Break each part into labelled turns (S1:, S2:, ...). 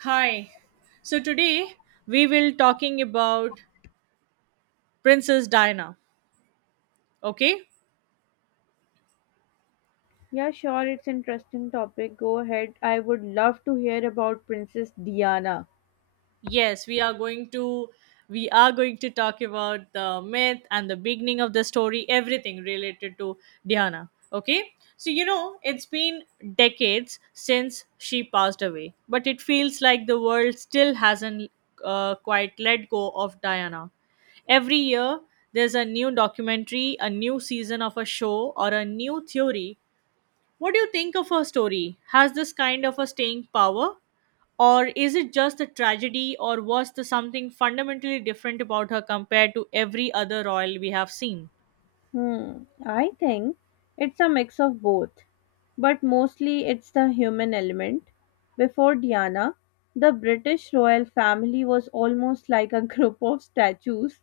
S1: Hi. So today we will talking about Princess Diana. Okay?
S2: Yeah, sure, it's interesting topic. Go ahead. I would love to hear about Princess Diana.
S1: Yes, we are going to we are going to talk about the myth and the beginning of the story, everything related to Diana. Okay? So it's been decades since she passed away, but it feels like the world still hasn't quite let go of Diana every year there's a new documentary, a new season of a show, or a new theory. What do you think of her story? Has this kind of a staying power? Or is it just a tragedy, or was there something fundamentally different about her compared to every other royal we have seen?
S2: Hmm, I think it's a mix of both, but mostly it's the human element. Before Diana, the British royal family was almost like a group of statues,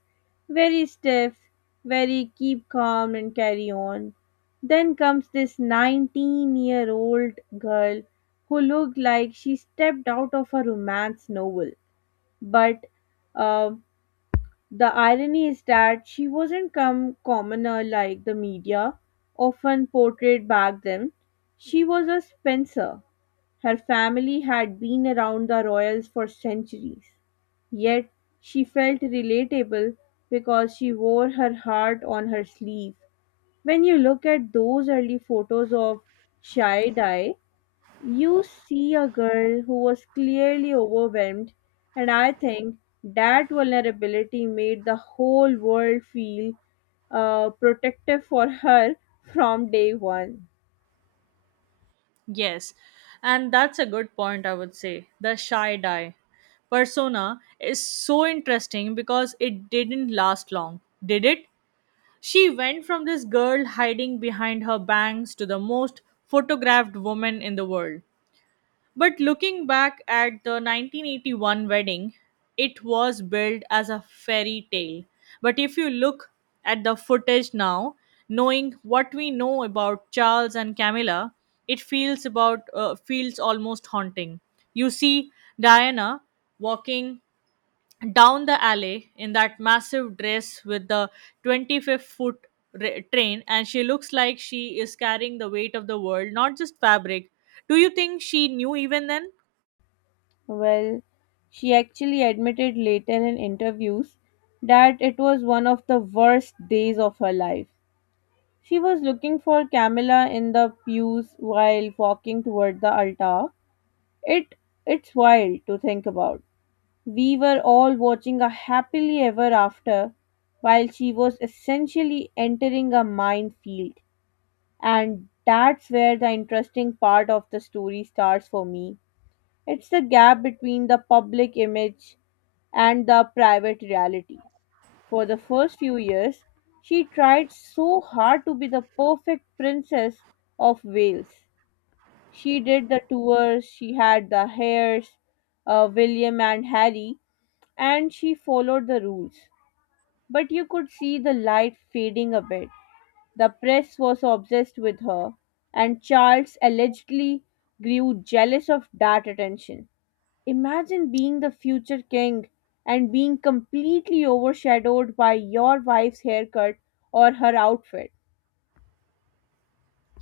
S2: very stiff, very keep calm and carry on. Then comes this 19-year-old girl who looked like she stepped out of a romance novel. But uh, the irony is that she wasn't come commoner like the media often portrayed back then. She was a Spencer. Her family had been around the royals for centuries. Yet she felt relatable because she wore her heart on her sleeve. When you look at those early photos of Shy, you see a girl who was clearly overwhelmed, and I think that vulnerability made the whole world feel protective for her from day one.
S1: Yes, and that's a good point, I would say. The shy die persona is so interesting because it didn't last long, did it? She went from this girl hiding behind her bangs to the most photographed woman in the world. But looking back at the 1981 wedding, it was billed as a fairy tale. But if you look at the footage now, knowing what we know about Charles and Camilla, it feels almost haunting. You see Diana walking down the alley in that massive dress with the 25 foot train, and she looks like she is carrying the weight of the world, not just fabric. Do you think she knew even then?
S2: Well, she actually admitted later in interviews that it was one of the worst days of her life. She was looking for Camilla in the pews while walking toward the altar. It it's wild to think about. We were all watching a happily ever after while she was essentially entering a minefield. And that's where the interesting part of the story starts for me. It's the gap between the public image and the private reality. For the first few years, she tried so hard to be the perfect princess of Wales. She did the tours, she had the hairs, William and Harry, and she followed the rules. But you could see the light fading a bit. The press was obsessed with her, and Charles allegedly grew jealous of that attention. Imagine being the future king and being completely overshadowed by your wife's haircut or her outfit.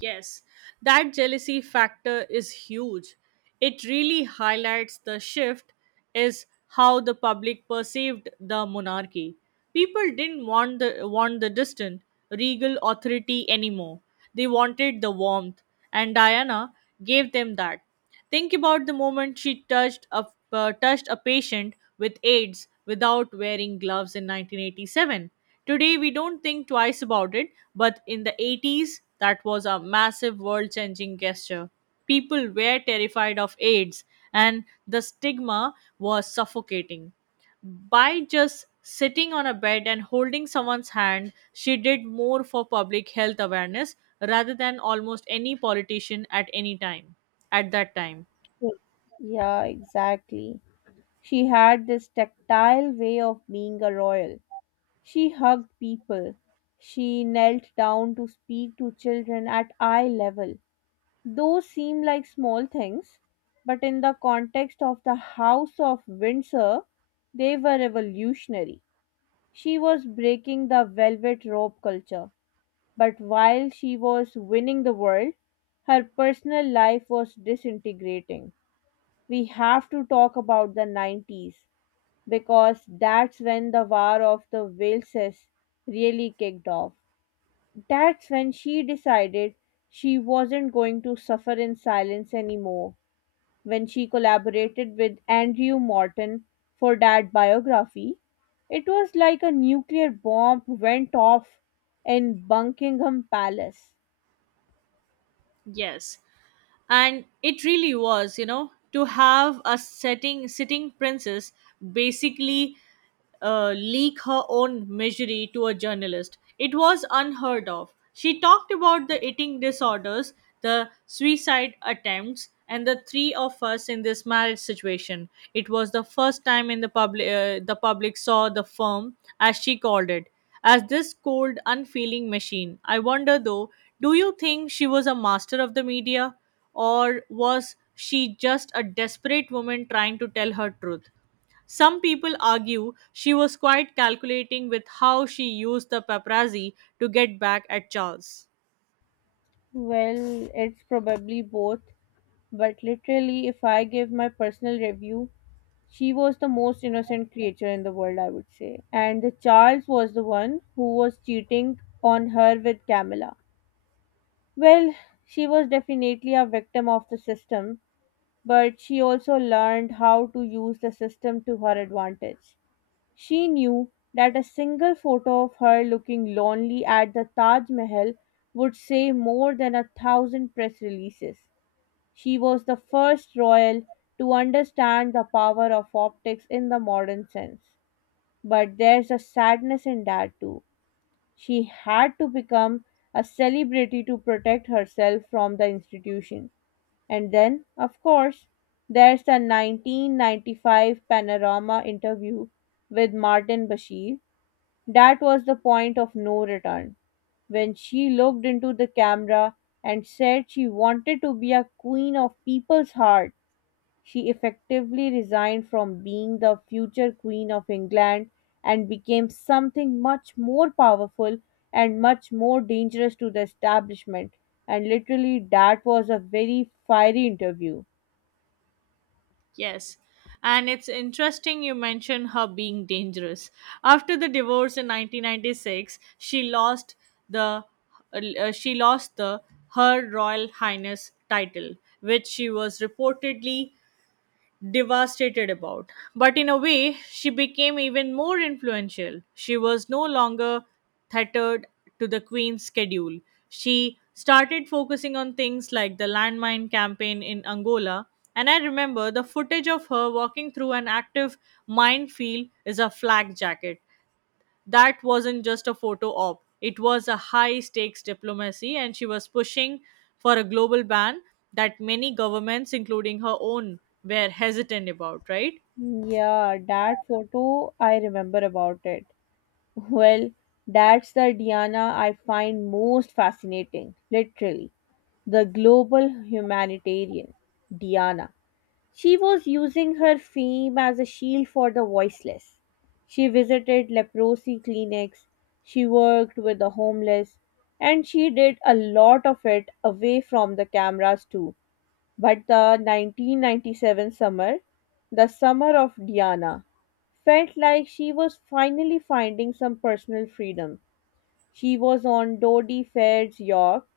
S1: Yes, that jealousy factor is huge. It really highlights the shift is how the public perceived the monarchy. People didn't want the distant regal authority anymore. They wanted the warmth, and Diana gave them that. Think about the moment touched a patient with AIDS without wearing gloves in 1987. Today, we don't think twice about it, but in the 80s, that was a massive world changing gesture. People were terrified of AIDS, and the stigma was suffocating. By just sitting on a bed and holding someone's hand, she did more for public health awareness rather than almost any politician at any time at that time.
S2: Yeah, Yeah, exactly. She had this tactile way of being a royal. She hugged people. She knelt down to speak to children at eye level. Those seem like small things, but in the context of the House of Windsor, they were revolutionary. She was breaking the velvet rope culture, but while she was winning the world, her personal life was disintegrating. We have to talk about the 90s because that's when the War of the Waleses really kicked off. That's when she decided she wasn't going to suffer in silence anymore. When she collaborated with Andrew Morton for that biography, it was like a nuclear bomb went off in Buckingham Palace.
S1: Yes, and it really was, to have a setting sitting princess basically leak her own misery to a journalist. It was unheard of. She talked about the eating disorders, the suicide attempts, and the three of us in this marriage situation. It was the first time in the public saw the firm, as she called it, as this cold, unfeeling machine. I wonder though, do you think she was a master of the media, or was she just a desperate woman trying to tell her truth? Some people argue she was quite calculating with how she used the paparazzi to get back at Charles.
S2: Well, it's probably both, but literally, if I give my personal review, she was the most innocent creature in the world, I would say. And the Charles was the one who was cheating on her with Camilla. Well, she was definitely a victim of the system, but she also learned how to use the system to her advantage. She knew that a single photo of her looking lonely at the Taj Mahal would say more than a thousand press releases. She was the first royal to understand the power of optics in the modern sense. But there's a sadness in that too. She had to become a celebrity to protect herself from the institution. And then, of course, there's the 1995 Panorama interview with Martin Bashir. That was the point of no return when she looked into the camera and said she wanted to be a queen of people's heart. She effectively resigned from being the future Queen of England and became something much more powerful and much more dangerous to the establishment. And literally, that was a very fiery interview.
S1: Yes. And it's interesting you mention her being dangerous. After the divorce in 1996, the she lost the her royal highness title, which she was reportedly devastated about. But in a way, she became even more influential. She was no longer tethered to the Queen's schedule. She started focusing on things like the landmine campaign in Angola. And I remember the footage of her walking through an active minefield is a flak jacket. That wasn't just a photo op. It was a high stakes diplomacy, and she was pushing for a global ban that many governments, including her own, were hesitant about, right?
S2: Yeah, that photo I remember about it. Well, that's the Diana I find most fascinating, literally. The global humanitarian, Diana. She was using her fame as a shield for the voiceless. She visited leprosy clinics, she worked with the homeless, and she did a lot of it away from the cameras too. But the 1997 summer, the summer of Diana, felt like she was finally finding some personal freedom. She was on Dodie Faird's yacht.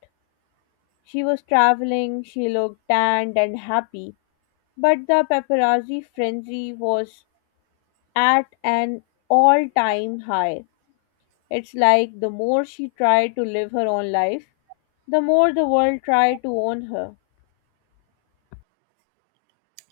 S2: She was traveling, she looked tanned and happy, but the paparazzi frenzy was at an all time high. It's like the more she tried to live her own life, the more the world tried to own her.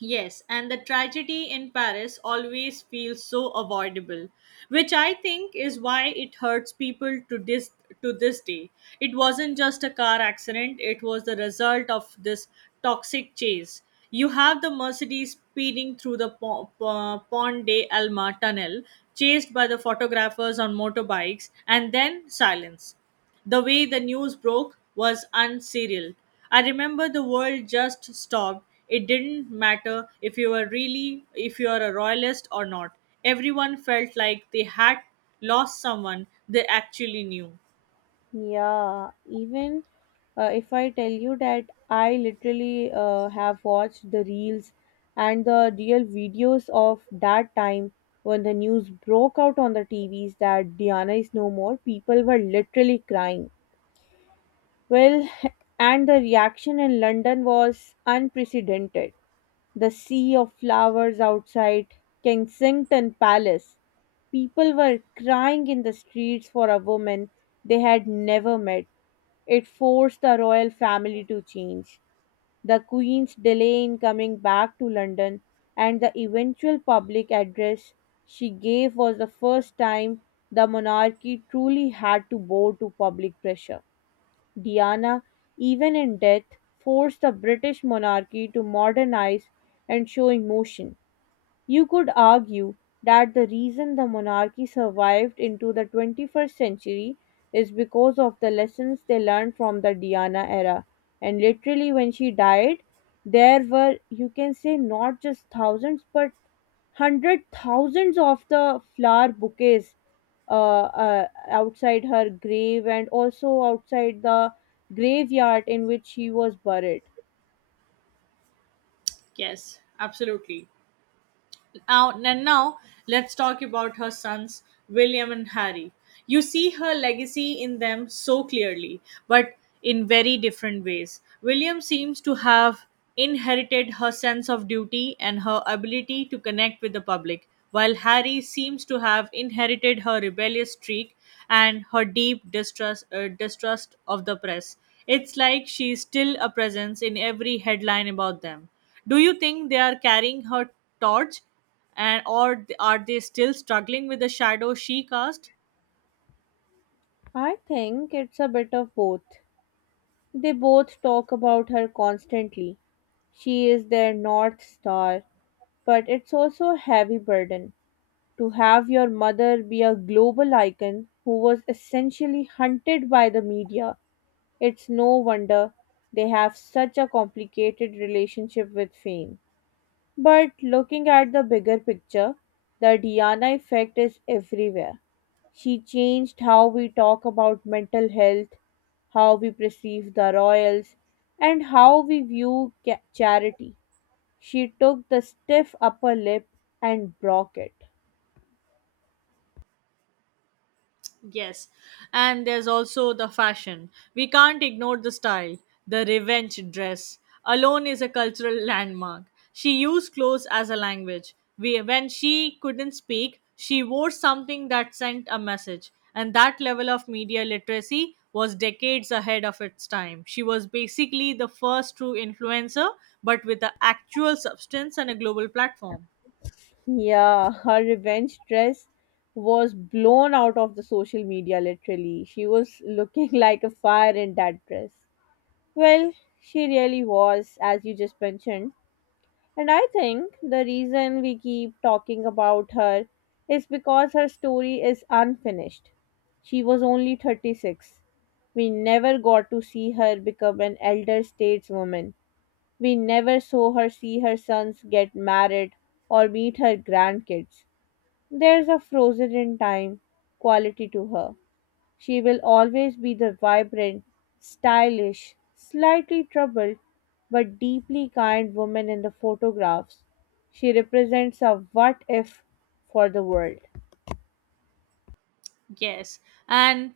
S1: Yes, and the tragedy in Paris always feels so avoidable, which I think is why it hurts people to this day. It wasn't just a car accident, it was the result of this toxic chase. You have the Mercedes speeding through the Pont de Alma tunnel, chased by the photographers on motorbikes, and then silence. The way the news broke was unserial. I remember the world just stopped. It didn't matter if you were really if you are a royalist or not. Everyone felt like they had lost someone they actually knew.
S2: Yeah, even if I tell you that I literally have watched the reels and the real videos of that time when the news broke out on the TVs that Diana is no more, people were literally crying. Well, and the reaction in London was unprecedented. The sea of flowers outside Kensington Palace. People were crying in the streets for a woman they had never met. It forced the royal family to change. The Queen's delay in coming back to London and the eventual public address she gave was the first time the monarchy truly had to bow to public pressure. Diana, even in death, forced the British monarchy to modernize and show emotion. You could argue that the reason the monarchy survived into the 21st century is because of the lessons they learned from the Diana era. And literally, when she died, there were, you can say, not just thousands but hundred thousands of the flower bouquets outside her grave and also outside the graveyard in which she was buried.
S1: Yes, absolutely. Now let's talk about her sons, William and Harry. You see her legacy in them so clearly, but in very different ways. William seems to have inherited her sense of duty and her ability to connect with the public, while Harry seems to have inherited her rebellious streak and her deep distrust of the press. It's like she's still a presence in every headline about them. Do you think they are carrying her torch, and or are they still struggling with the shadow she cast?
S2: I think it's a bit of both. They both talk about her constantly. She is their North Star, but it's also a heavy burden to have your mother be a global icon who was essentially hunted by the media. It's no wonder they have such a complicated relationship with fame. But looking at the bigger picture, the Diana effect is everywhere. She changed how we talk about mental health, how we perceive the royals, and how we view charity. She took the stiff upper lip and broke it.
S1: Yes, and there's also the fashion. We can't ignore the style. The revenge dress alone is a cultural landmark. She used clothes as a language. We, when she couldn't speak, she wore something that sent a message, and that level of media literacy was decades ahead of its time. She was basically the first true influencer, but with the actual substance and a global platform.
S2: Yeah, her revenge dress was blown out of the social media literally. She was looking like a fire in that dress. Well, she really was, as you just mentioned. And I think the reason we keep talking about her is because her story is unfinished. She was only 36. We never got to see her become an elder stateswoman. We never saw her see her sons get married or meet her grandkids. There's a frozen in time quality to her. She will always be the vibrant, stylish, slightly troubled, but deeply kind woman in the photographs. She represents a what if for the world.
S1: Yes, and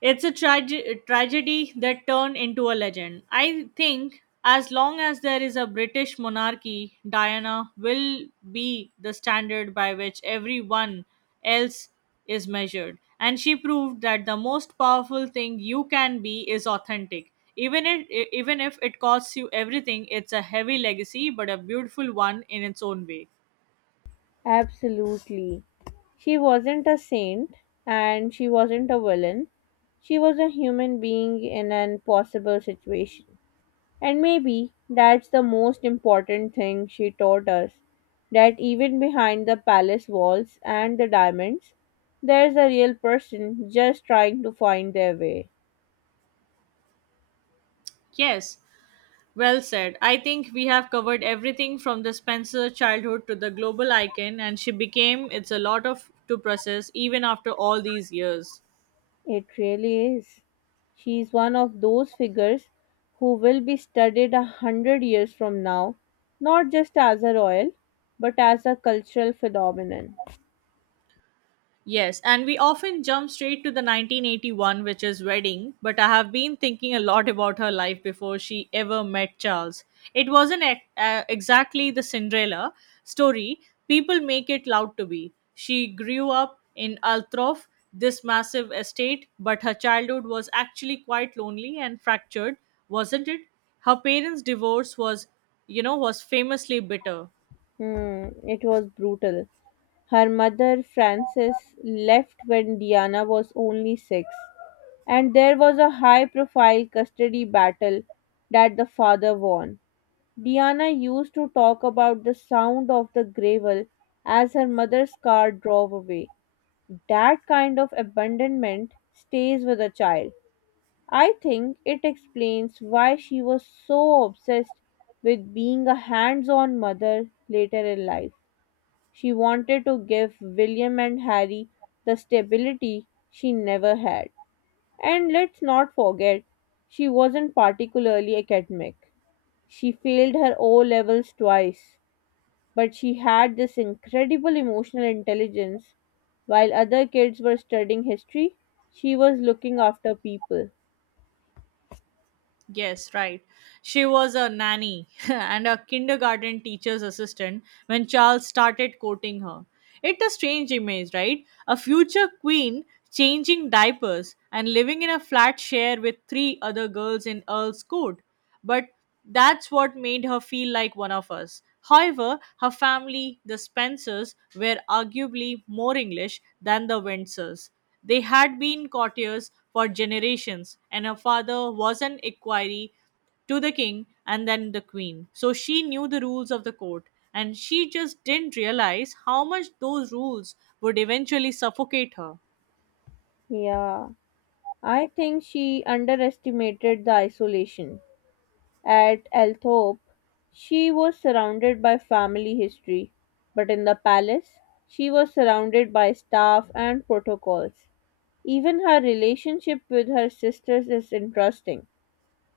S1: it's a tragedy that turned into a legend. I think as long as there is a British monarchy, Diana will be the standard by which everyone else is measured. And she proved that the most powerful thing you can be is authentic. Even if it costs you everything, it's a heavy legacy, but a beautiful one in its own way.
S2: Absolutely. She wasn't a saint and she wasn't a villain. She was a human being in an impossible situation. And maybe that's the most important thing she taught us, that even behind the palace walls and the diamonds, there's a real person just trying to find their way.
S1: Yes. Well said. I think we have covered everything from the Spencer childhood to the global icon, and she became it's a lot of to process even after all these years.
S2: It really is. She is one of those figures who will be studied a hundred years from now, not just as a royal, but as a cultural phenomenon.
S1: Yes, and we often jump straight to the 1981, which is Wedding, but I have been thinking a lot about her life before she ever met Charles. It wasn't exactly the Cinderella story people make it out to be. She grew up in Altrof, this massive estate, but her childhood was actually quite lonely and fractured, wasn't it? Her parents' divorce was, was famously bitter.
S2: Hmm, it was brutal. Her mother, Frances, left when Diana was only six, and there was a high profile custody battle that the father won. Diana used to talk about the sound of the gravel as her mother's car drove away. That kind of abandonment stays with a child. I think it explains why she was so obsessed with being a hands on mother later in life. She wanted to give William and Harry the stability she never had. And let's not forget, she wasn't particularly academic. She failed her O levels twice, but she had this incredible emotional intelligence. While other kids were studying history, she was looking after people.
S1: Yes, right. She was a nanny and a kindergarten teacher's assistant when Charles started courting her. It's a strange image, right? A future queen changing diapers and living in a flat share with three other girls in Earl's Court, but that's what made her feel like one of us. However, her family, the Spencers, were arguably more English than the Windsors. They had been courtiers for generations, and her father was an equerry to the king and then the queen. So she knew the rules of the court, and she just didn't realize how much those rules would eventually suffocate her.
S2: Yeah, I think she underestimated the isolation. At Althorp, she was surrounded by family history, but in the palace, she was surrounded by staff and protocols. Even her relationship with her sisters is interesting.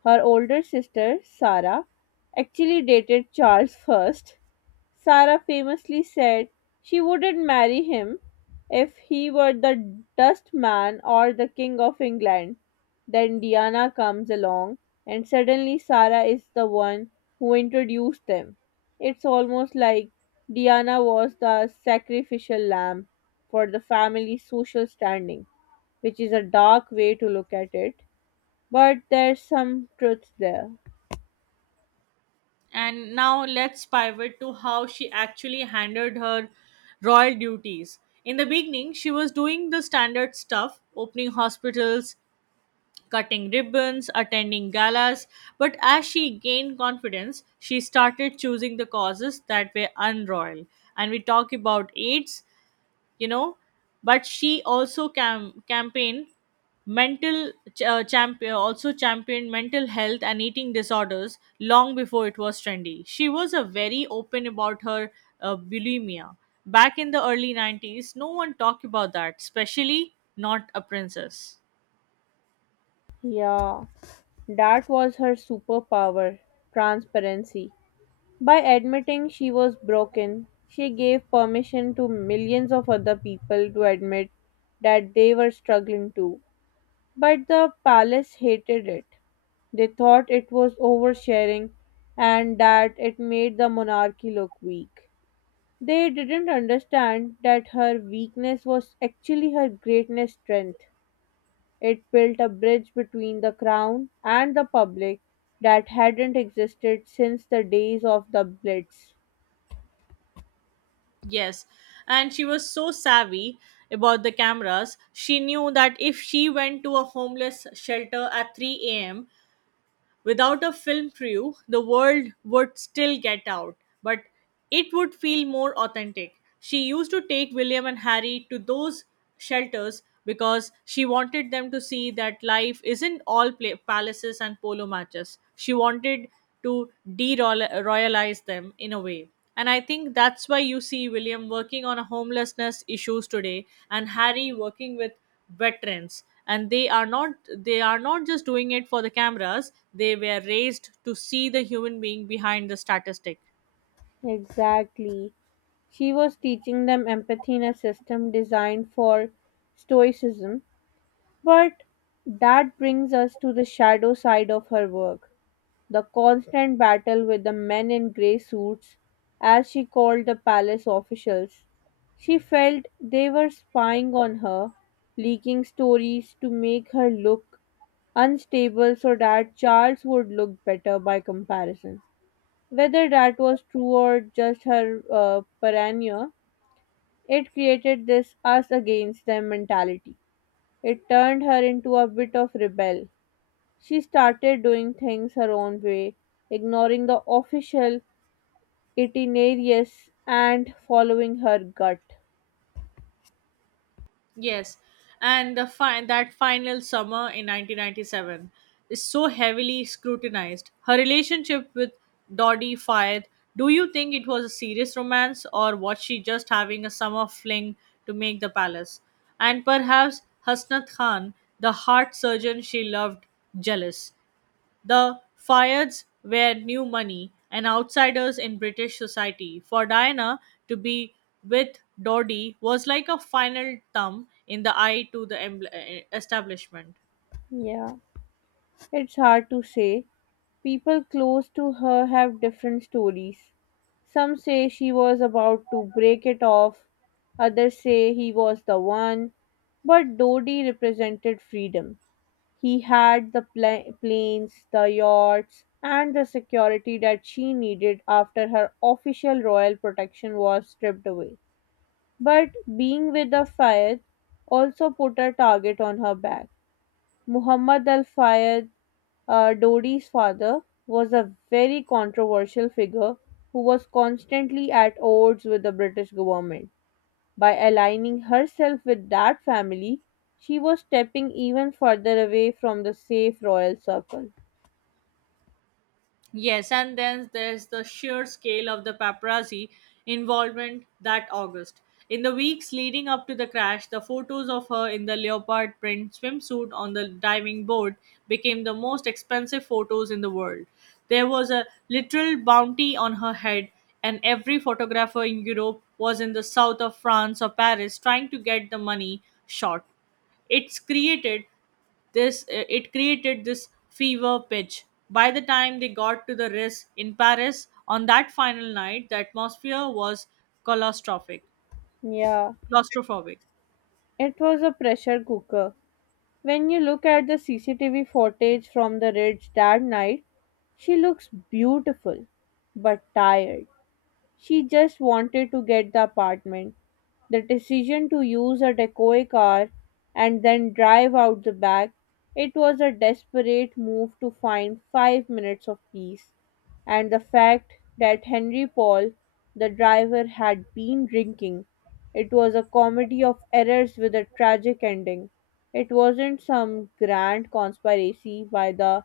S2: Her older sister, Sarah, actually dated Charles. Sarah famously said she wouldn't marry him if he were the dust man or the king of England. Then Diana comes along, and suddenly Sarah is the one who introduced them. It's almost like Diana was the sacrificial lamb for the family's social standing, which is a dark way to look at it, but there's some truth there.
S1: And now let's pivot to how she actually handled her royal duties. In the beginning, she was doing the standard stuff, opening hospitals, cutting ribbons, attending galas, but as she gained confidence, she started choosing the causes that were unroyal. And we talk about AIDS, you know but she also campaigned mental ch- champion also championed mental health and eating disorders long before it was trendy. She was a very open about her bulimia back in the early 90s. No one talked about that, especially not a princess.
S2: Yeah, that was her superpower, transparency. By admitting she was broken, she gave permission to millions of other people to admit that they were struggling too. But the palace hated it. They thought it was oversharing and that it made the monarchy look weak. They didn't understand that her weakness was actually her greatest strength. It built a bridge between the crown and the public that hadn't existed since the days of the Blitz.
S1: Yes, and she was so savvy about the cameras. She knew that if she went to a homeless shelter at 3 a.m. without a film crew, the world would still get out, but it would feel more authentic. She used to take William and Harry to those shelters because she wanted them to see that life isn't all pla palaces and polo matches. She wanted to de-royalize them in a way. And I think that's why you see William working on a homelessness issues today and Harry working with veterans, and they are not just doing it for the cameras. They were raised to see the human being behind the statistic.
S2: Exactly. She was teaching them empathy in a system designed for stoicism. But that brings us to the shadow side of her work, the constant battle with the men in grey suits, as she called the palace officials. She felt they were spying on her, leaking stories to make her look unstable so that Charles would look better by comparison. Whether that was true or just her paranoia, it created this us against them mentality. It turned her into a bit of rebel. She started doing things her own way, ignoring the official itineraries and following her gut.
S1: Yes, and the that final summer in 1997 is so heavily scrutinized her relationship with Dodie Fayed. Do you think it was a serious romance, or was she just having a summer fling to make the palace, and perhaps Hasnat Khan, the heart surgeon she loved, jealous? The Fayads were new money and outsiders in British society. For Diana to be with Dodie was like a final thumb in the eye to the establishment.
S2: Yeah, it's hard to say. People close to her have different stories. Some say she was about to break it off, others say he was the one. But Dodi represented freedom. He had the planes, the yachts, and the security that she needed after her official royal protection was stripped away. But being with the Fayed also put a target on her back. Muhammad Al Fayed, Dodi's father, was a very controversial figure who was constantly at odds with the British government. By aligning herself with that family, she was stepping even further away from the safe royal circle.
S1: Yes, and then there's the sheer scale of the paparazzi involvement that August. In the weeks leading up to the crash, the photos of her in the leopard print swimsuit on the diving board became the most expensive photos in the world. There was a literal bounty on her head, and every photographer in Europe was in the south of France or Paris trying to get the money shot. It's created it created this fever pitch. By the time they got to the race in Paris on that final night, the atmosphere was claustrophic.
S2: Yeah,
S1: Claustrophobic.
S2: it was a pressure cooker. When you look at the CCTV footage from the Ridge that night, she looks beautiful but tired. She just wanted to get the apartment. The decision to use a decoy car and then drive out the back, it was a desperate move to find 5 minutes of peace. And the fact that Henry Paul, the driver, had been drinking, it was a comedy of errors with a tragic ending. It wasn't some grand conspiracy by the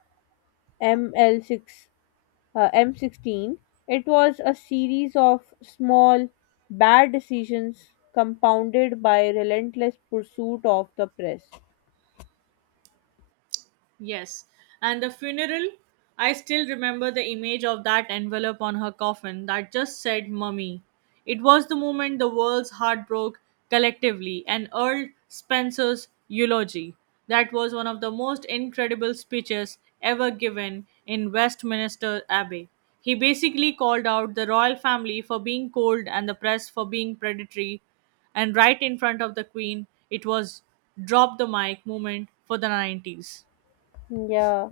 S2: ML6 uh, M16, it was a series of small, bad decisions compounded by relentless pursuit of the press.
S1: Yes. And the funeral, I still remember the image of that envelope on her coffin that just said mummy. It was the moment the world's heart broke collectively, and Earl Spencer's eulogy. That was one of the most incredible speeches ever given in Westminster Abbey. He basically called out the royal family for being cold and the press for being predatory, and right in front of the Queen, it was drop the mic moment for the 90s.
S2: Yeah,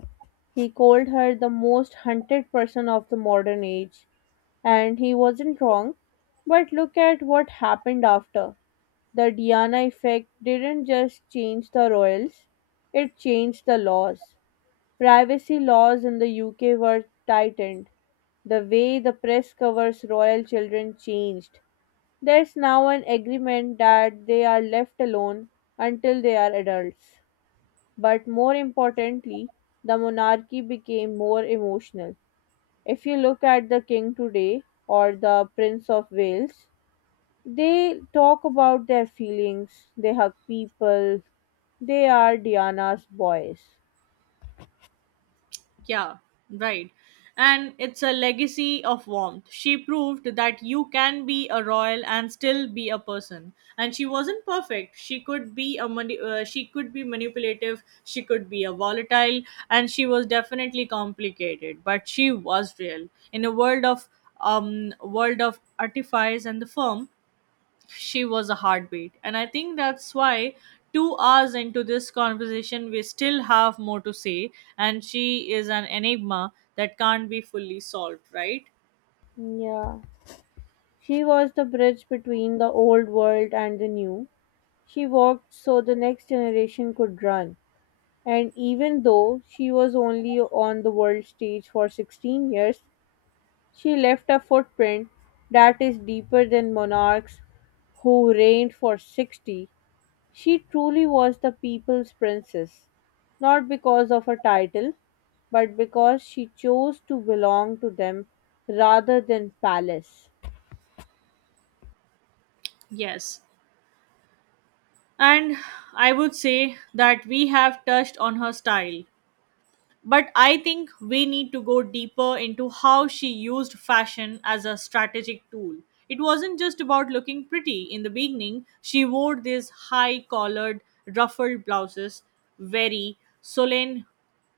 S2: he called her the most hunted person of the modern age, and he wasn't wrong. But look at what happened after. The Diana effect didn't just change the royals, it changed the laws. Privacy laws in the UK were tightened. The way the press covers royal children changed. There's now an agreement that they are left alone until they are adults. But more importantly, the monarchy became more emotional. If you look at the king today or the Prince of Wales, they talk about their feelings, they hug people, they are Diana's boys.
S1: Yeah, right. And it's a legacy of warmth. She proved that you can be a royal and still be a person. And she wasn't perfect. She could be a she could be manipulative. She could be a volatile, and she was definitely complicated. But she was real in a world of artifice, and the firm she was a heartbeat. And I think that's why 2 hours into this conversation, we still have more to say. And she is an enigma that can't be fully solved, right?
S2: Yeah. She was the bridge between the old world and the new. She walked so the next generation could run. And even though she was only on the world stage for 16 years, she left a footprint that is deeper than monarchs who reigned for 60. She truly was the people's princess, not because of her title, but because she chose to belong to them rather than palace.
S1: Yes. And I would say that we have touched on her style, but I think we need to go deeper into how she used fashion as a strategic tool. It wasn't just about looking pretty. In the beginning, she wore these high collared, ruffled blouses, very Solene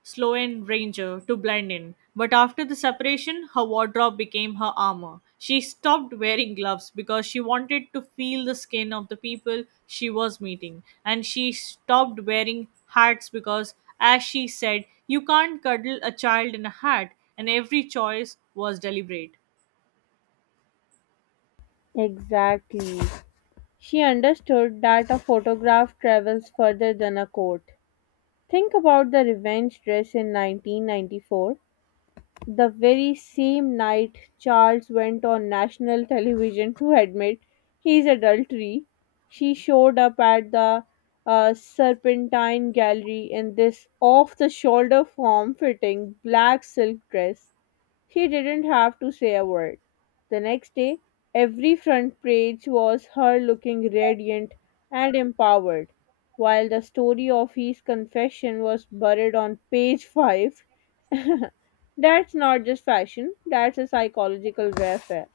S1: Sloan Ranger to blend in. But after the separation, her wardrobe became her armor. She stopped wearing gloves because she wanted to feel the skin of the people she was meeting, and she stopped wearing hats because, as she said, you can't cuddle a child in a hat, and every choice was deliberate.
S2: Exactly. She understood that a photograph travels further than a quote. Think about the revenge dress in 1994, the very same night Charles went on national television to admit his adultery. She showed up at the Serpentine Gallery in this off the shoulder form fitting black silk dress. She didn't have to say a word. The next day, every front page was her looking radiant and empowered, while the story of his confession was buried on page 5. That's not just fashion, that's a psychological warfare.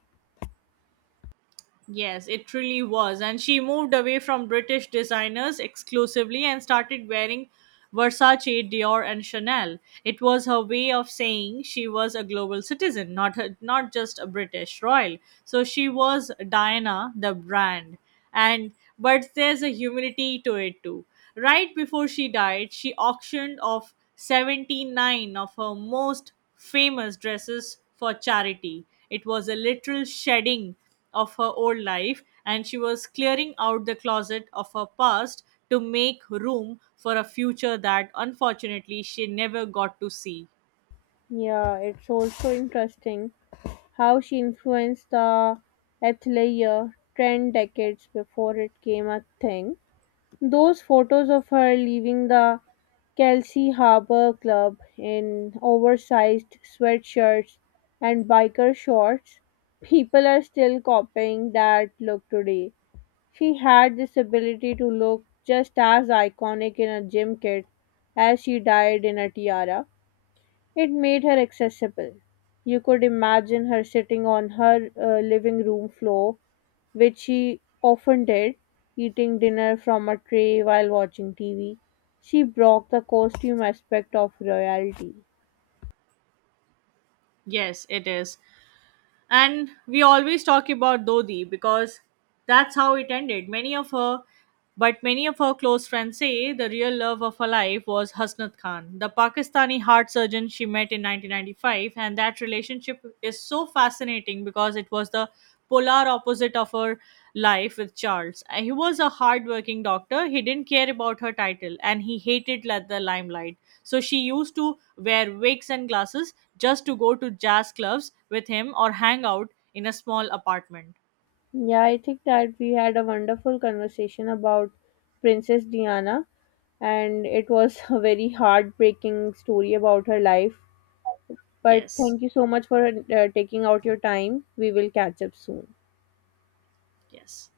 S1: Yes, it really was. And she moved away from British designers exclusively and started wearing Versace, Dior, and Chanel. It was her way of saying she was a global citizen, not just a British royal. So she was Diana the brand. And but there's a humility to it too. Right before she died, she auctioned off 79 of her most famous dresses for charity. It was a literal shedding of her old life, and she was clearing out the closet of her past to make room for a future that unfortunately she never got to see.
S2: Yeah, it's also interesting how she influenced the athleisure trend decades before it came a thing. Those photos of her leaving the Kelsey Harbor Club in oversized sweatshirts and biker shorts, people are still copying that look today. She had this ability to look just as iconic in a gym kit as she died in a tiara. It made her accessible. You could imagine her sitting on her living room floor which she often did, eating dinner from a tray while watching TV. She broke the costume aspect of royalty.
S1: Yes, it is. And we always talk about Dodi because that's how it ended. Many of her close friends say the real love of her life was Hasnat Khan, the Pakistani heart surgeon she met in 1995. And that relationship is so fascinating because it was the polar opposite of her life with Charles. He was a hardworking doctor. He didn't care about her title and he hated the limelight. So she used to wear wigs and glasses just to go to jazz clubs with him or hang out in a small apartment.
S2: Yeah, I think that we had a wonderful conversation about Princess Diana, and it was a very heartbreaking story about her life. But
S1: Yes,
S2: thank you so much for taking out your time. We will catch up soon.
S1: yes.